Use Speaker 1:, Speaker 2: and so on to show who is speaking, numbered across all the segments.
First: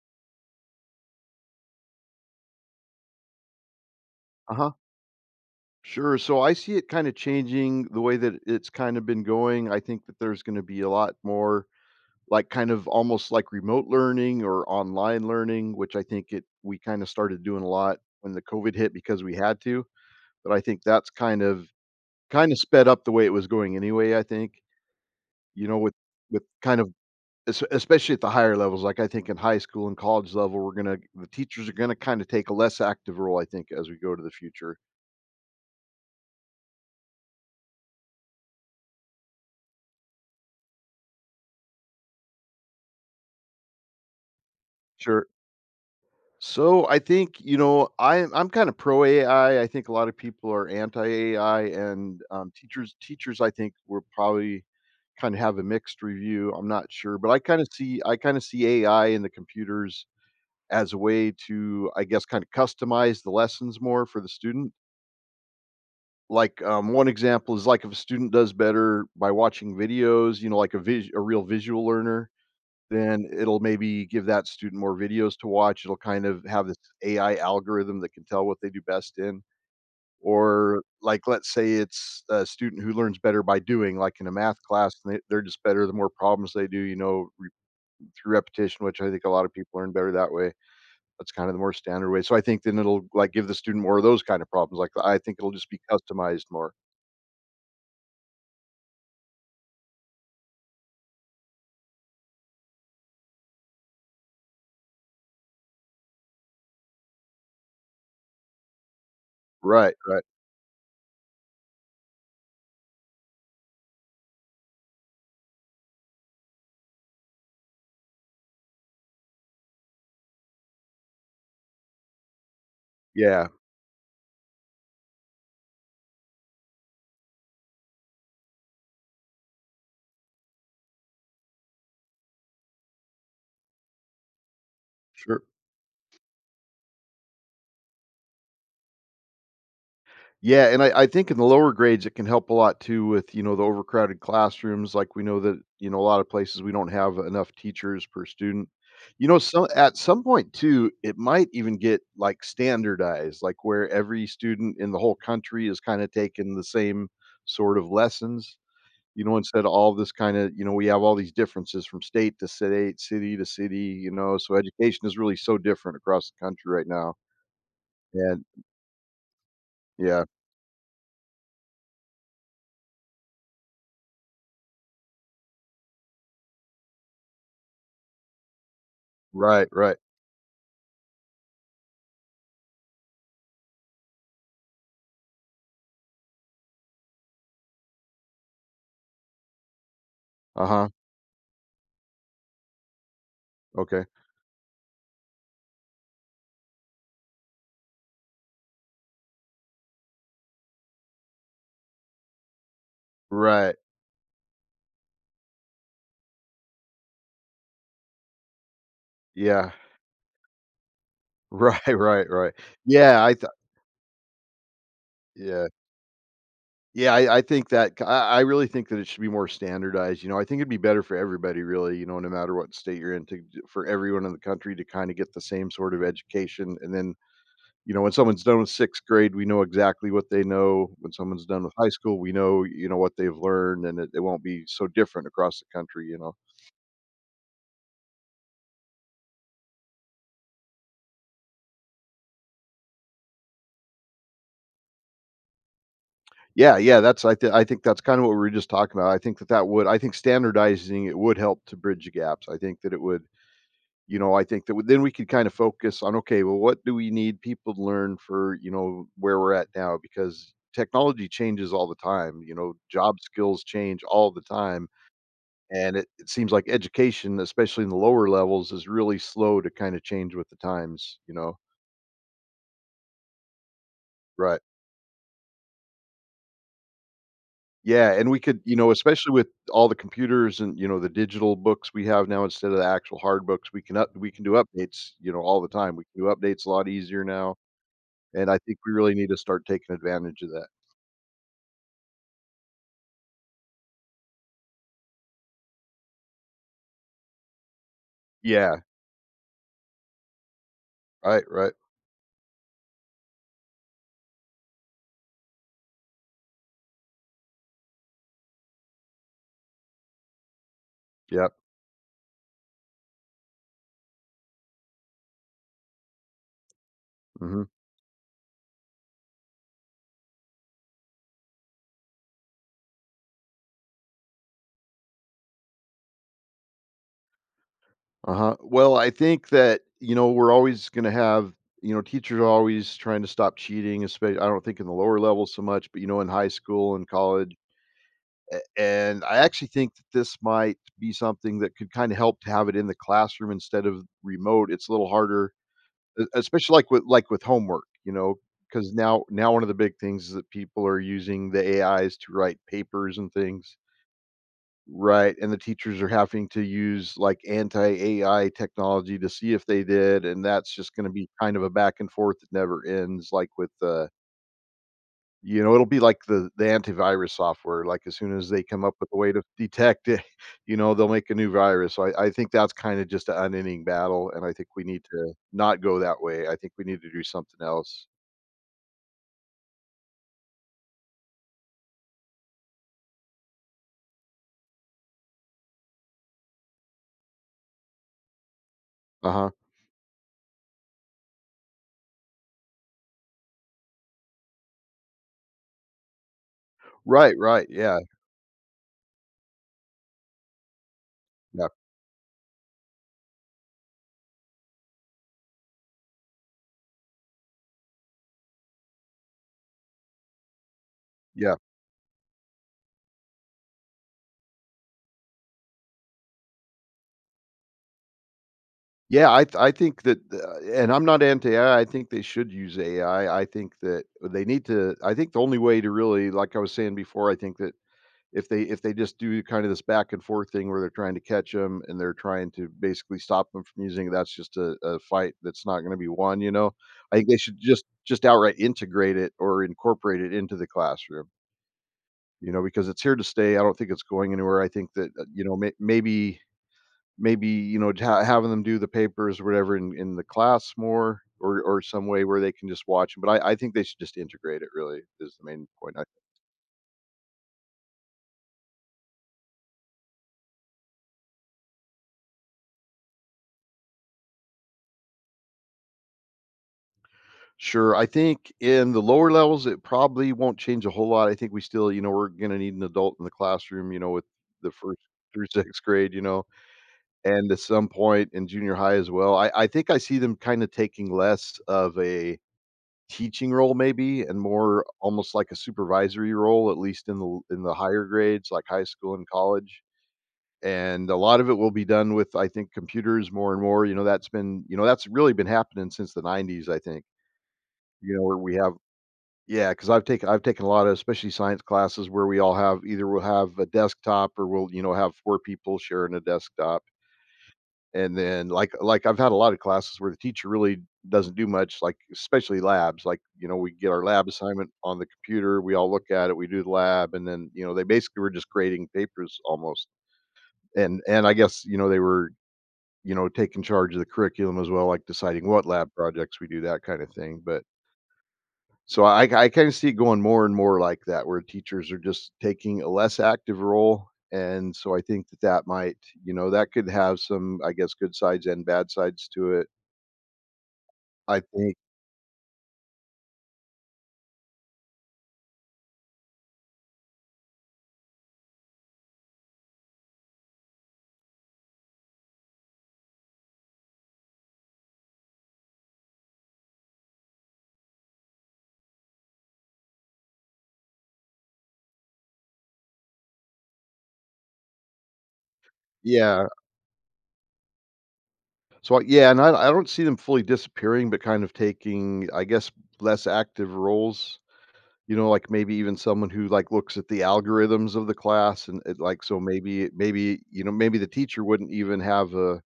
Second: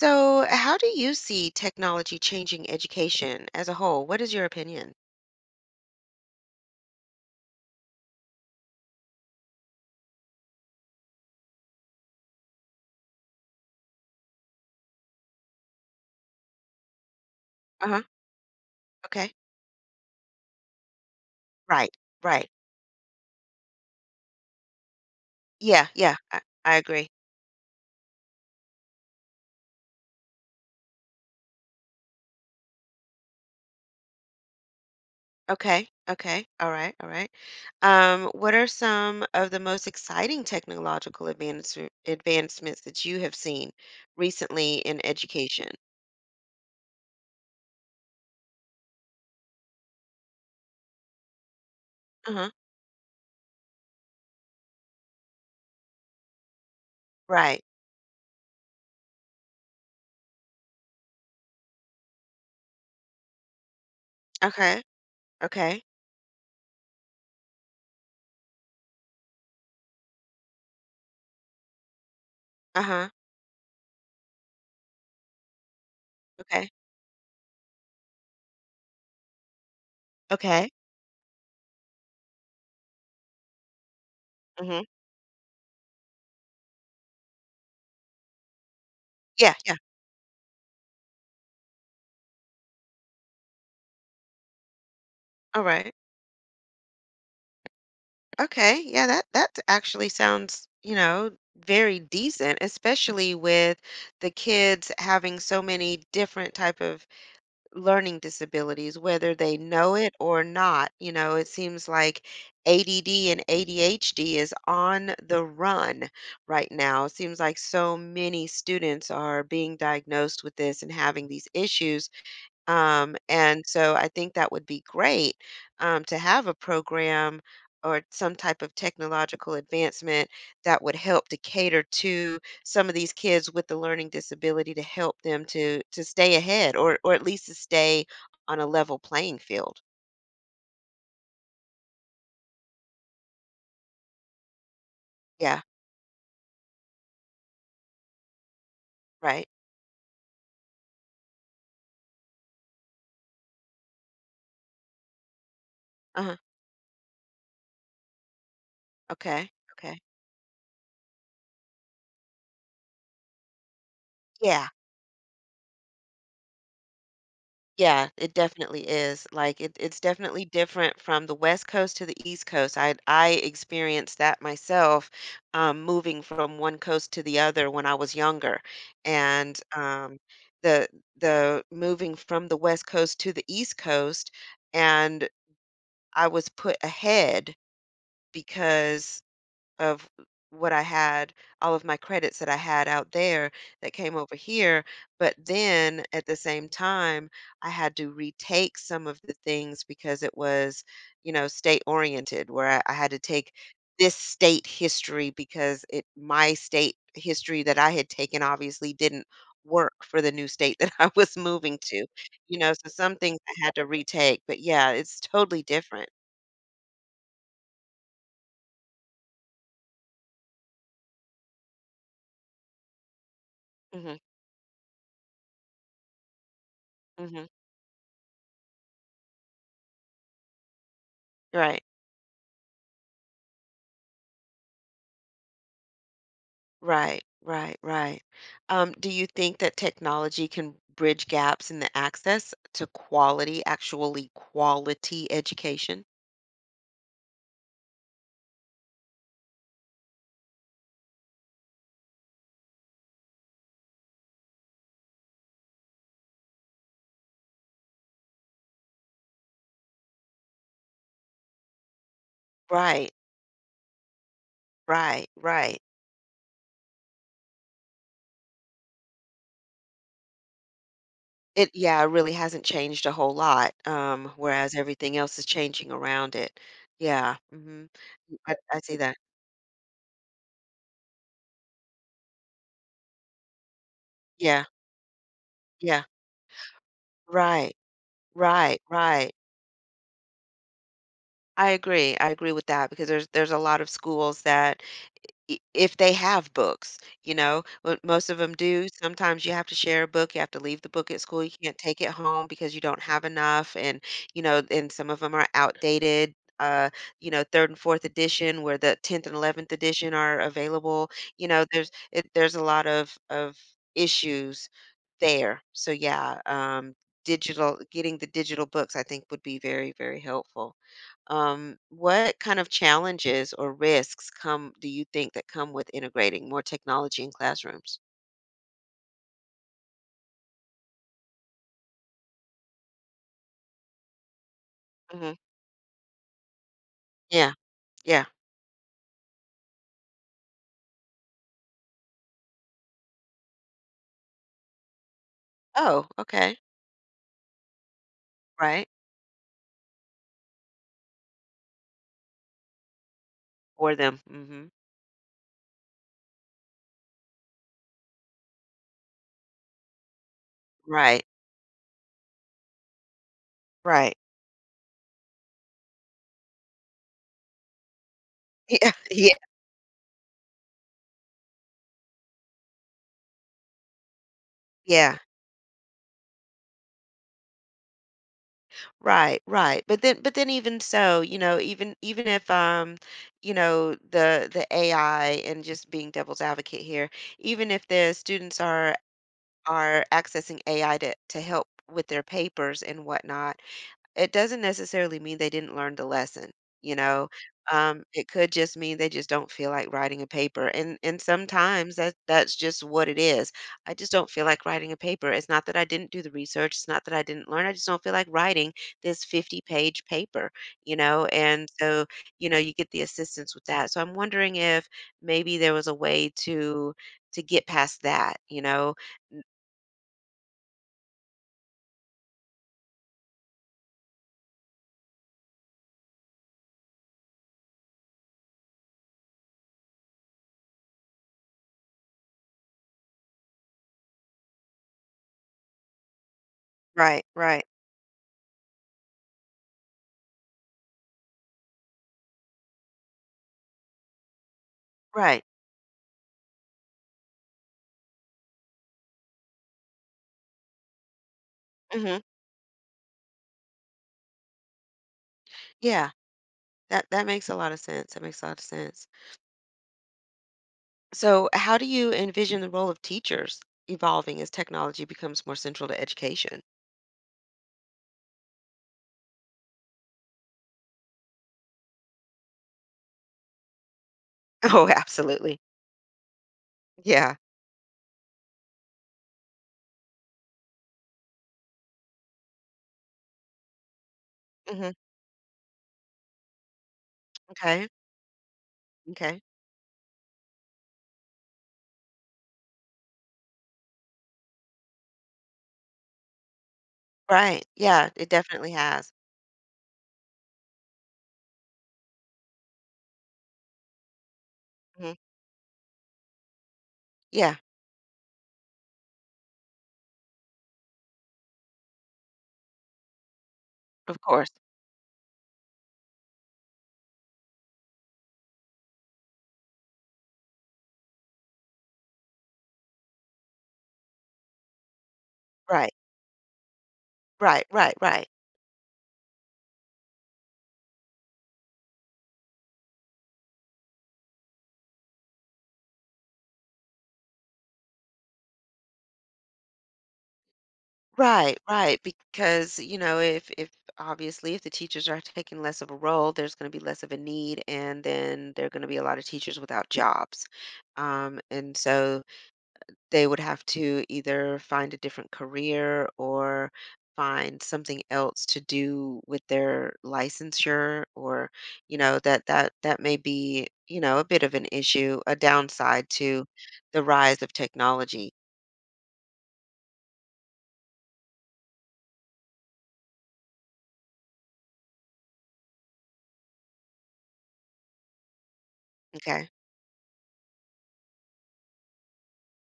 Speaker 1: So, how do you see technology changing education as a whole? What is your
Speaker 2: Uh-huh.
Speaker 1: opinion?
Speaker 2: Sure. So I see it kind of changing the way that it's kind of been going. I think that there's going to be a lot more like kind of almost like remote learning or online learning, which I think it we kind of started doing a lot
Speaker 1: Uh-huh.
Speaker 2: when the COVID hit because
Speaker 1: Okay.
Speaker 2: we had to. But I think that's kind of
Speaker 1: Right. Right.
Speaker 2: kind of sped up the way it was going anyway, I think. You know,
Speaker 1: Yeah. Yeah. I,
Speaker 2: with
Speaker 1: I
Speaker 2: kind of
Speaker 1: agree.
Speaker 2: Es especially at the higher levels, like, I think in high school and college level, we're gonna the teachers are gonna kinda take a less active role, I think, as we go to the future.
Speaker 1: Okay. Okay. All right. All right. What are some of the most exciting technological advancements that you have seen recently in
Speaker 2: Sure.
Speaker 1: education?
Speaker 2: So, I think, you know, I'm kinda pro AI, I think a lot of people are anti AI and,
Speaker 1: Uh-huh.
Speaker 2: teachers, I think, will probably kinda have a mixed review, I'm not sure, but
Speaker 1: Right.
Speaker 2: I kinda see AI in the computers as a way to, I guess, kinda customize the lessons more for the student.
Speaker 1: Okay. Okay.
Speaker 2: Like, one example is, like, if a student does better by watching videos, you know, like a real visual learner,
Speaker 1: Uh-huh.
Speaker 2: then it'll maybe give that student more videos to watch. It'll kind of have
Speaker 1: Okay.
Speaker 2: this AI algorithm that can tell what they do best in.
Speaker 1: Okay.
Speaker 2: Or, like, let's say it's a student who learns better by doing, like, in a math
Speaker 1: Mm-hmm.
Speaker 2: class, and they're just better the more problems they do, you know, re through repetition, which I think a lot of
Speaker 1: Yeah. Yeah.
Speaker 2: people learn better that way. That's kind of the more standard way. So I think then it'll, like, give the student more of those kind of problems. Like, I think it'll
Speaker 1: All
Speaker 2: just be
Speaker 1: right.
Speaker 2: customized more.
Speaker 1: Okay, yeah, that actually sounds, very decent, especially with the kids having so many different type of learning disabilities, whether they know
Speaker 2: Right,
Speaker 1: it
Speaker 2: right.
Speaker 1: or not. You know, it seems like ADD and ADHD is on the run right now. It seems like so many students are being diagnosed with this and having these issues,
Speaker 2: Yeah,
Speaker 1: and so I think that would be great, to have a program or some type of technological advancement that would help to cater to some of these kids with the learning disability to help
Speaker 2: sure.
Speaker 1: them to stay ahead or at least to stay on a level playing field.
Speaker 2: Yeah, and I think in the lower grades, it can help a lot too with, you know, the overcrowded classrooms, like, we know that,
Speaker 1: Yeah,
Speaker 2: you know, a lot of places we don't have enough teachers per student. You know,
Speaker 1: right.
Speaker 2: so at some point too, it might even get, like, standardized, like, where every student in the whole country is kinda
Speaker 1: Uh-huh.
Speaker 2: taking the same sort of lessons, you know,
Speaker 1: Okay.
Speaker 2: instead of all
Speaker 1: Okay.
Speaker 2: this kinda you know, we have all these differences from state to state, city to city, you know, so
Speaker 1: Yeah.
Speaker 2: education is really so different across the country right now,
Speaker 1: Yeah, it
Speaker 2: and
Speaker 1: definitely is. Like it's
Speaker 2: yeah.
Speaker 1: definitely different from the West Coast to the East Coast. I experienced that myself, moving from one coast to the other when I was younger, and
Speaker 2: Right, right.
Speaker 1: the the moving from the West Coast to the East Coast, and I was put ahead because of what I
Speaker 2: Uh-huh,
Speaker 1: had, all of my credits that I had out there that
Speaker 2: okay.
Speaker 1: came over here. But then at the same time, I had to retake some of the things because it was, state oriented, where I had to take
Speaker 2: Right,
Speaker 1: this state history because it my state history that I had taken obviously didn't
Speaker 2: yeah.
Speaker 1: work for the new state that I was moving
Speaker 2: Right,
Speaker 1: to.
Speaker 2: right, right.
Speaker 1: So some
Speaker 2: Yeah, I
Speaker 1: things
Speaker 2: thought
Speaker 1: I had to retake. But yeah, it's totally
Speaker 2: yeah.
Speaker 1: different.
Speaker 2: Yeah, I think that c I really think that it should be more standardized, you know, I think it'd be better for everybody really, you know, no matter what state you're in to d for
Speaker 1: Hmm.
Speaker 2: everyone in the country to kinda get the same sort of education, and then,
Speaker 1: Hmm.
Speaker 2: you know, when someone's done with 6th grade, we know exactly what they know. When someone's done with
Speaker 1: Right.
Speaker 2: high school, we know, you know, what they've learned, and it won't be so different across the country, you know?
Speaker 1: Right, right, right. Do you think that technology can bridge gaps in the access to quality, actually quality education?
Speaker 2: Yeah, yeah, that's I think that's kind of what we were just talking about. I think that that would I think standardizing it would help to bridge the gaps. I think that it would you know, I think that w then we could kind of focus on, okay, well, what do we need people to learn for, you know, where we're at now? Because technology changes all the time, you know,
Speaker 1: Right,
Speaker 2: job skills change all the time,
Speaker 1: right, right.
Speaker 2: and it seems like education, especially in the lower levels, is really slow to kind of change with the times, you know?
Speaker 1: Yeah, it really hasn't changed a whole lot,
Speaker 2: Right.
Speaker 1: whereas everything else is changing around it. Yeah. Hmm.
Speaker 2: Yeah, and we
Speaker 1: I,
Speaker 2: could you
Speaker 1: I
Speaker 2: know,
Speaker 1: see that.
Speaker 2: especially with all the computers and, you know, the digital books we have now instead of the actual hard books, we can do
Speaker 1: Yeah,
Speaker 2: updates, you know, all the time.
Speaker 1: yeah,
Speaker 2: We can do updates a lot easier now,
Speaker 1: right,
Speaker 2: and I think
Speaker 1: right,
Speaker 2: we really need
Speaker 1: right.
Speaker 2: to start taking advantage of that.
Speaker 1: I agree. I agree with that because there's a lot of schools that I if they have books, but most of them
Speaker 2: Yeah.
Speaker 1: do. Sometimes you have to share a book, you have to leave the book at school,
Speaker 2: Right,
Speaker 1: you
Speaker 2: right.
Speaker 1: can't take it home because you don't have enough, and some of them are outdated, uh, 3rd and 4th edition where the 10th and 11th edition are available,
Speaker 2: Yep.
Speaker 1: there's a lot of issues there. So, yeah,
Speaker 2: Mhm.
Speaker 1: digital getting the digital books I think would be very, very helpful. What kind of challenges or risks come do you think that come with integrating more technology in classrooms?
Speaker 2: Uh-huh. Well, I think that, you know, we're always gonna have you know, teachers are always trying to stop cheating, especially, I don't think in the lower
Speaker 1: Hmm.
Speaker 2: levels so much, but, you know, in high school and
Speaker 1: Yeah,
Speaker 2: college.
Speaker 1: yeah.
Speaker 2: And I actually think that this might be something that could kind of help to have it in the classroom instead of remote. It's a little harder,
Speaker 1: Oh, okay.
Speaker 2: especially with homework, you know,
Speaker 1: Right.
Speaker 2: because now one of the big things is that people are using the AIs to write papers and things.
Speaker 1: For them. Hmm.
Speaker 2: Right. And the teachers are having to use like anti AI technology to see if they did. And that's just going to
Speaker 1: Right.
Speaker 2: be kind of a back and forth that never ends, like with
Speaker 1: Right.
Speaker 2: you know, it'll be like the antivirus software, like, as soon as they come
Speaker 1: Yeah.
Speaker 2: up with a way
Speaker 1: Yeah.
Speaker 2: to detect it, you know, they'll make a new virus, so I think that's kinda just an unending battle, and I think we need
Speaker 1: Yeah.
Speaker 2: to not go that way, I think we need to do something else.
Speaker 1: Right. Right. But then, even so, even if the AI and just being devil's advocate here, even if the students are
Speaker 2: Uh-huh.
Speaker 1: are accessing AI to help with their papers and whatnot. It doesn't necessarily mean they didn't learn the lesson, you know?
Speaker 2: Right, right, yeah,
Speaker 1: It could just mean they just don't feel like writing a paper, and
Speaker 2: yeah,
Speaker 1: sometimes that's just what it is. I just don't feel like writing a paper. It's not that I didn't do the research, it's not that I didn't learn, I just don't feel like writing this 50-page paper, you know?
Speaker 2: yeah.
Speaker 1: And so, you get the assistance with that. So I'm wondering if maybe there was a way to get past that, you know?
Speaker 2: Yeah, I think that, and I'm not anti-AI, I think they should use AI, I think that they need to I think the only way to really like I was saying before, I think that if they just do kind of this back and forth thing where they're trying to catch them and they're trying to basically stop them from using it, that's just a fight that's not gonna be won, you know? I
Speaker 1: Right,
Speaker 2: think they should
Speaker 1: right.
Speaker 2: just outright integrate it or incorporate it into the classroom, you know, because it's here to stay. I don't think it's going anywhere. I think that,
Speaker 1: Right.
Speaker 2: you know, maybe, you know, ha having them do the papers or whatever in the class more or some
Speaker 1: Hmm.
Speaker 2: way where they can just watch them. But I think they should just integrate it really is the main point.
Speaker 1: Yeah. That makes a lot of sense. That makes a lot of sense. So, how do you envision the role of teachers evolving as technology becomes more central to education?
Speaker 2: Sure. I think in the lower levels, it probably won't change a whole lot. I think we still, you know, we're going to need an adult in the classroom, you know, with the
Speaker 1: Oh,
Speaker 2: first through
Speaker 1: absolutely.
Speaker 2: sixth grade, you know,
Speaker 1: Yeah.
Speaker 2: and at some point in junior high as well. I think I see them kind of taking less of a teaching role maybe and more
Speaker 1: Hmm.
Speaker 2: almost like a supervisory role, at least in the
Speaker 1: Okay.
Speaker 2: higher grades like high school and
Speaker 1: Okay.
Speaker 2: college, and a lot of it will be done with I think computers more and more, you know, that's been you know that's really been happening since the 90s I think,
Speaker 1: Right. Yeah,
Speaker 2: you know,
Speaker 1: it
Speaker 2: where we
Speaker 1: definitely
Speaker 2: have
Speaker 1: has.
Speaker 2: yeah, because 'cause I've taken a lot of especially science classes where we all have either we'll have a desktop or we'll, you know,
Speaker 1: Hmm.
Speaker 2: have 4 people sharing a desktop.
Speaker 1: Yeah,
Speaker 2: And then, like, I've had a lot of classes where the teacher really doesn't do much, like, especially labs, like, you know, we get our
Speaker 1: of
Speaker 2: lab
Speaker 1: course.
Speaker 2: assignment on the computer, we all look at it, we do the lab, and then, you know, they basically were just grading papers almost. And I guess, you know, they were, you know, taking charge of the curriculum as well, like deciding what lab
Speaker 1: Right.
Speaker 2: projects we do, that kinda thing, but
Speaker 1: Right. Right. Right.
Speaker 2: so I kinda see it going more and more like that, where teachers are just taking a less active role, and so I think that that might you know, that could have some, I guess, good sides and bad sides to it, I
Speaker 1: Right.
Speaker 2: think.
Speaker 1: Right. Because, if obviously if the teachers are taking less of a role, there's going to be less of a need, and then there are going to be a lot of teachers without jobs. And so, they would have to either find a different career or find something else to do with their licensure, or that may be, a bit of an issue, a downside to
Speaker 2: Yeah.
Speaker 1: the rise of technology.
Speaker 2: So yeah, and I don't see them fully disappearing, but kind of taking, I guess, less active roles, you know, like, maybe even someone who, like, looks at the algorithms of the class and it like, so
Speaker 1: Okay.
Speaker 2: maybe, you know, maybe the teacher wouldn't even have a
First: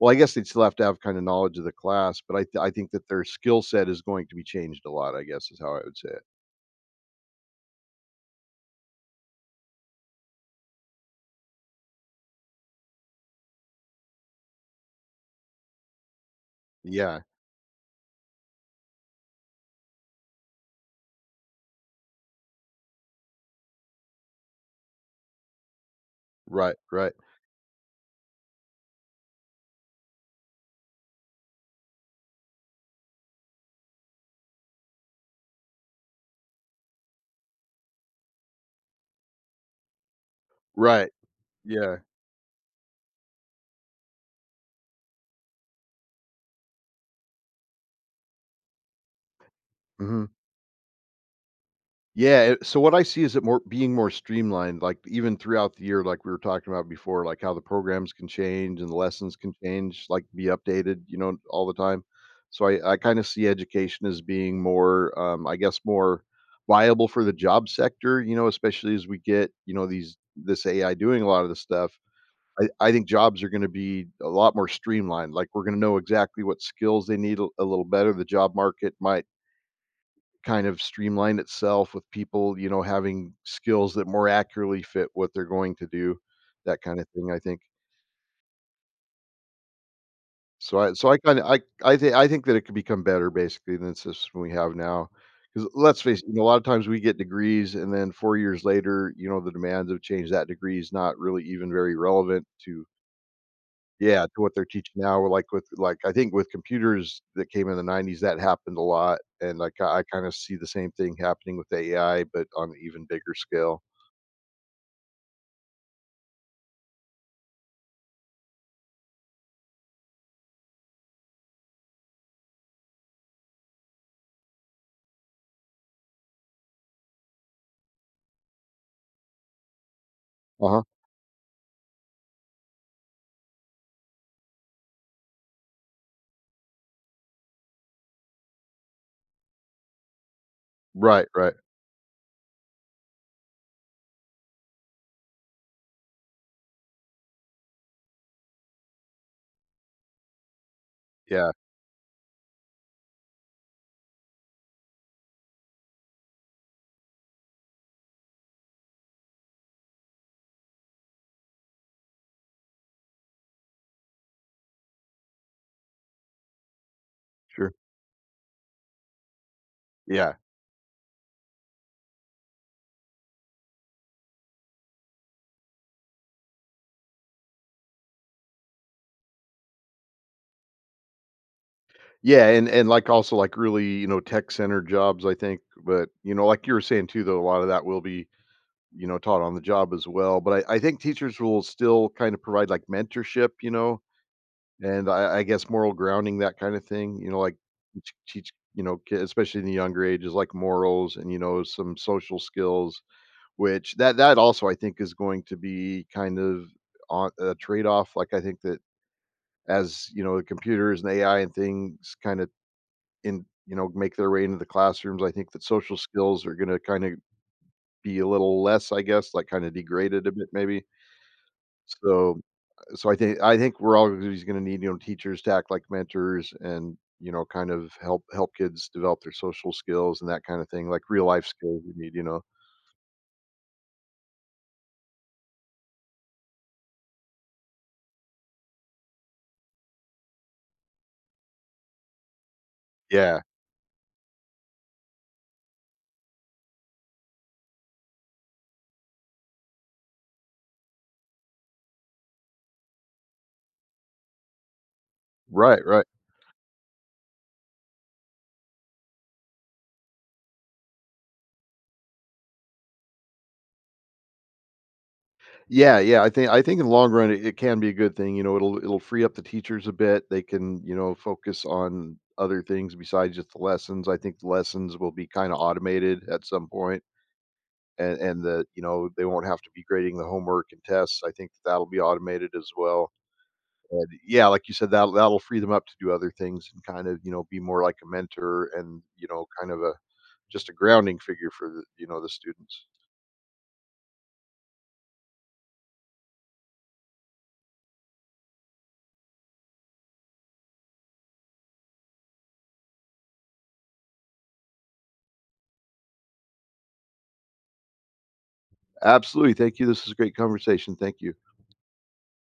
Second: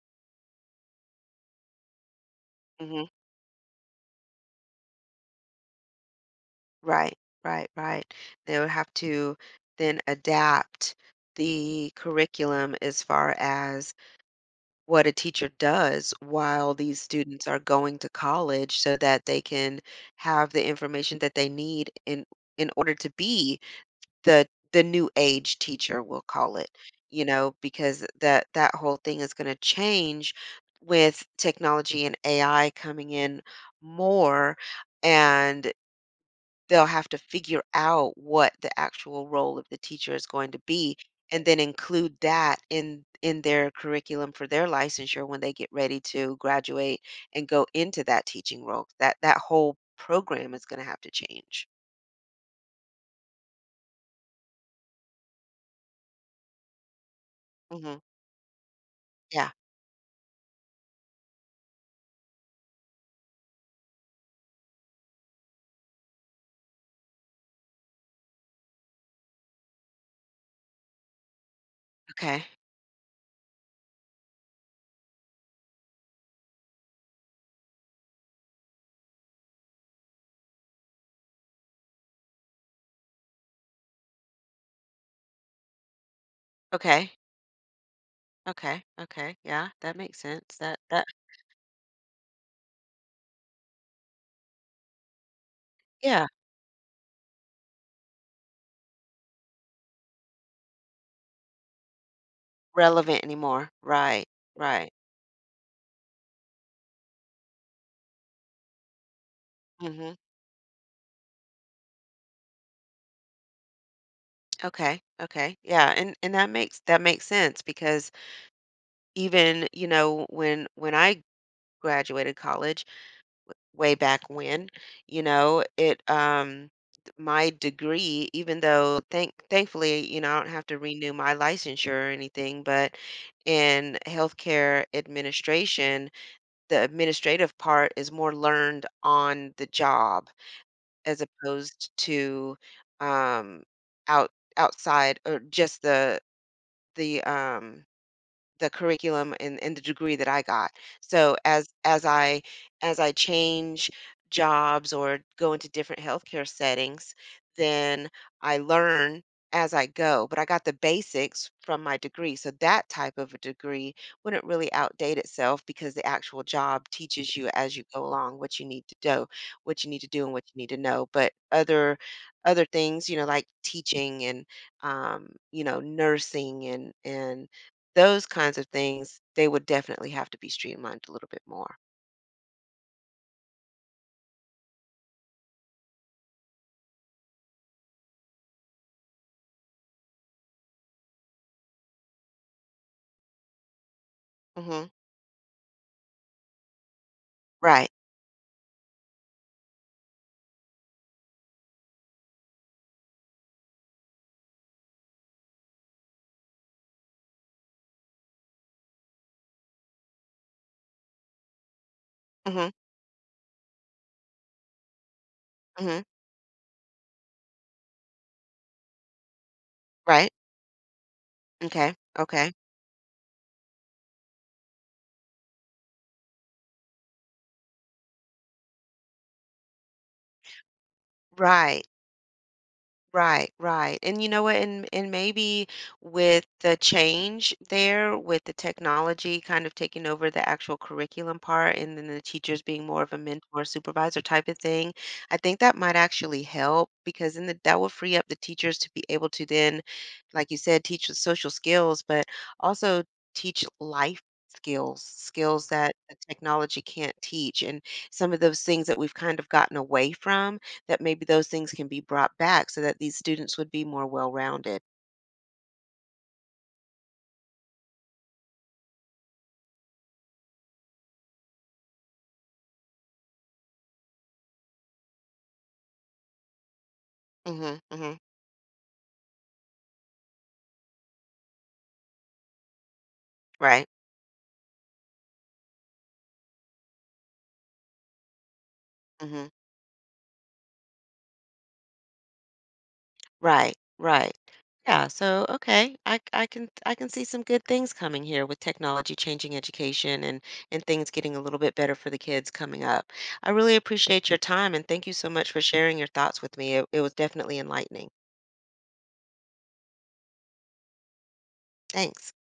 Speaker 2: well, I guess they'd still have to have kinda knowledge of the class, but I think
Speaker 1: Hmm.
Speaker 2: that their skill set is going to be changed a lot, I guess, is how I would say it.
Speaker 1: Right, right, right. They would have to then adapt the curriculum as far as what a teacher does while these
Speaker 2: Yeah.
Speaker 1: students are going to college so that they can have the information that they need in order to be the the new age teacher, we'll call it,
Speaker 2: Right, right,
Speaker 1: because that whole thing is going to change with technology and AI coming in more, and they'll have to figure out what the actual role of the teacher is going to be
Speaker 2: right.
Speaker 1: and then
Speaker 2: Yeah.
Speaker 1: include that in their curriculum for their licensure when they get ready to graduate and go into that teaching role. That whole
Speaker 2: Mhm.
Speaker 1: program is going to have to change.
Speaker 2: Yeah, it so what I see is it more being more streamlined, like, even throughout the year, like we were talking about before, like, how the
Speaker 1: Hmm.
Speaker 2: programs can change and the lessons
Speaker 1: Yeah.
Speaker 2: can change, like, be updated, you know, all the time. So I kinda see education as being more, I guess, more viable for the job sector, you know, especially as we get, you know, these this AI doing a lot of the stuff.
Speaker 1: Okay.
Speaker 2: I think jobs are gonna be a lot more streamlined, like, we're gonna know exactly what skills they need a little better, the job market might kind of streamline itself with people, you know, having skills that more accurately fit what they're going to do, that kinda
Speaker 1: Okay.
Speaker 2: thing, I think.
Speaker 1: Okay. Okay. Yeah, that makes sense. That
Speaker 2: So I
Speaker 1: that
Speaker 2: so I kinda I think that it could become better, basically, than the system we have now. Because 'cause let's face
Speaker 1: yeah,
Speaker 2: it, you know, a lot of times we get degrees, and then 4 years later, you know, the demands have changed, that degree is not really even very relevant to
Speaker 1: relevant anymore.
Speaker 2: yeah,
Speaker 1: Right.
Speaker 2: to what they're
Speaker 1: Right.
Speaker 2: teaching now, like, with like, I think with computers that came in the '90s, that happened a lot, and, like, I
Speaker 1: Hmm.
Speaker 2: kinda see the same thing happening with AI, but on an even bigger scale.
Speaker 1: Okay. Okay. Yeah, and that makes sense because even, when I graduated college way back when, you know, it my degree, even though thankfully, I don't have to
Speaker 2: Uh-huh.
Speaker 1: renew my licensure or anything, but in healthcare administration, the administrative part is more learned on the job as
Speaker 2: Right, right.
Speaker 1: opposed to um out outside or just the um the curriculum, and the degree that I got. So
Speaker 2: Yeah,
Speaker 1: as I change jobs or go into different healthcare settings, then I learn as I go. But I got the basics from my degree. So that type of a degree wouldn't really outdate itself because the actual job teaches you
Speaker 2: sure.
Speaker 1: as you go along what you need to do, and
Speaker 2: Yeah.
Speaker 1: what you need to know. But other things, like teaching and nursing and those kinds of things, they would definitely have to be streamlined a little bit more.
Speaker 2: Yeah, and, like, also, like, really, you know, tech center jobs, I think, but, you know, like you were saying too, though, a lot of that will be, you know, taught on the job as well, but I think teachers will still kind of provide, like, mentorship, you know?
Speaker 1: Mhm.
Speaker 2: And I guess moral grounding, that kind of thing, you know, like,
Speaker 1: Right.
Speaker 2: teach, you know, ki especially in the younger ages, like, morals and, you know, some social skills, which that also I think is going to be kind of on a trade-off, like, I think that as, you know, the computers and AI and things kinda
Speaker 1: Mhm,
Speaker 2: in you know, make their way into the classrooms, I think that social
Speaker 1: mhm.
Speaker 2: skills are gonna kinda be a little less, I guess, like, kinda degraded
Speaker 1: Right.
Speaker 2: a bit maybe.
Speaker 1: Okay,
Speaker 2: So
Speaker 1: okay.
Speaker 2: I think we're always going to need, you know, teachers to act like mentors and, you know, kind of help kids develop their social skills and that kind of thing, like real life skills
Speaker 1: Right.
Speaker 2: we need, you know,
Speaker 1: Right, right. And you know what? And maybe with the change there, with the technology kind of taking over the actual curriculum part and then the teachers being more of a
Speaker 2: yeah,
Speaker 1: mentor supervisor type of thing, I think that might actually help because then that will free up the teachers to be able to then, like you said, teach the social skills, but also teach life skills, skills
Speaker 2: right,
Speaker 1: that
Speaker 2: right,
Speaker 1: the technology can't teach, and some of those things that we've kind of gotten away from that maybe those things can be brought back so that these students would be more well-rounded.
Speaker 2: yeah. Yeah, I think in the long run it can be a good thing, you know, it'll free up the teachers a bit, they can, you know, focus on other things besides just the lessons. I think the lessons will be kind of automated at some point,
Speaker 1: Mhm, mhm.
Speaker 2: and the, you know, they won't have to be grading the homework and tests, I think that'll be automated as well.
Speaker 1: Right.
Speaker 2: And yeah, like you said, that'll free them up to do other things and kind of, you know, be more like a mentor and, you know,
Speaker 1: Mhm.
Speaker 2: kind of a just a grounding figure for the, you know, the students.
Speaker 1: Right, right. Yeah, so, okay, I can see some good things coming here with technology changing education and things getting a little bit better for the kids coming up. I really appreciate your time, and thank you so much for sharing your thoughts with me. It was definitely enlightening.
Speaker 2: Absolutely. Thank you. This is a great conversation. Thank you.
Speaker 1: Thanks.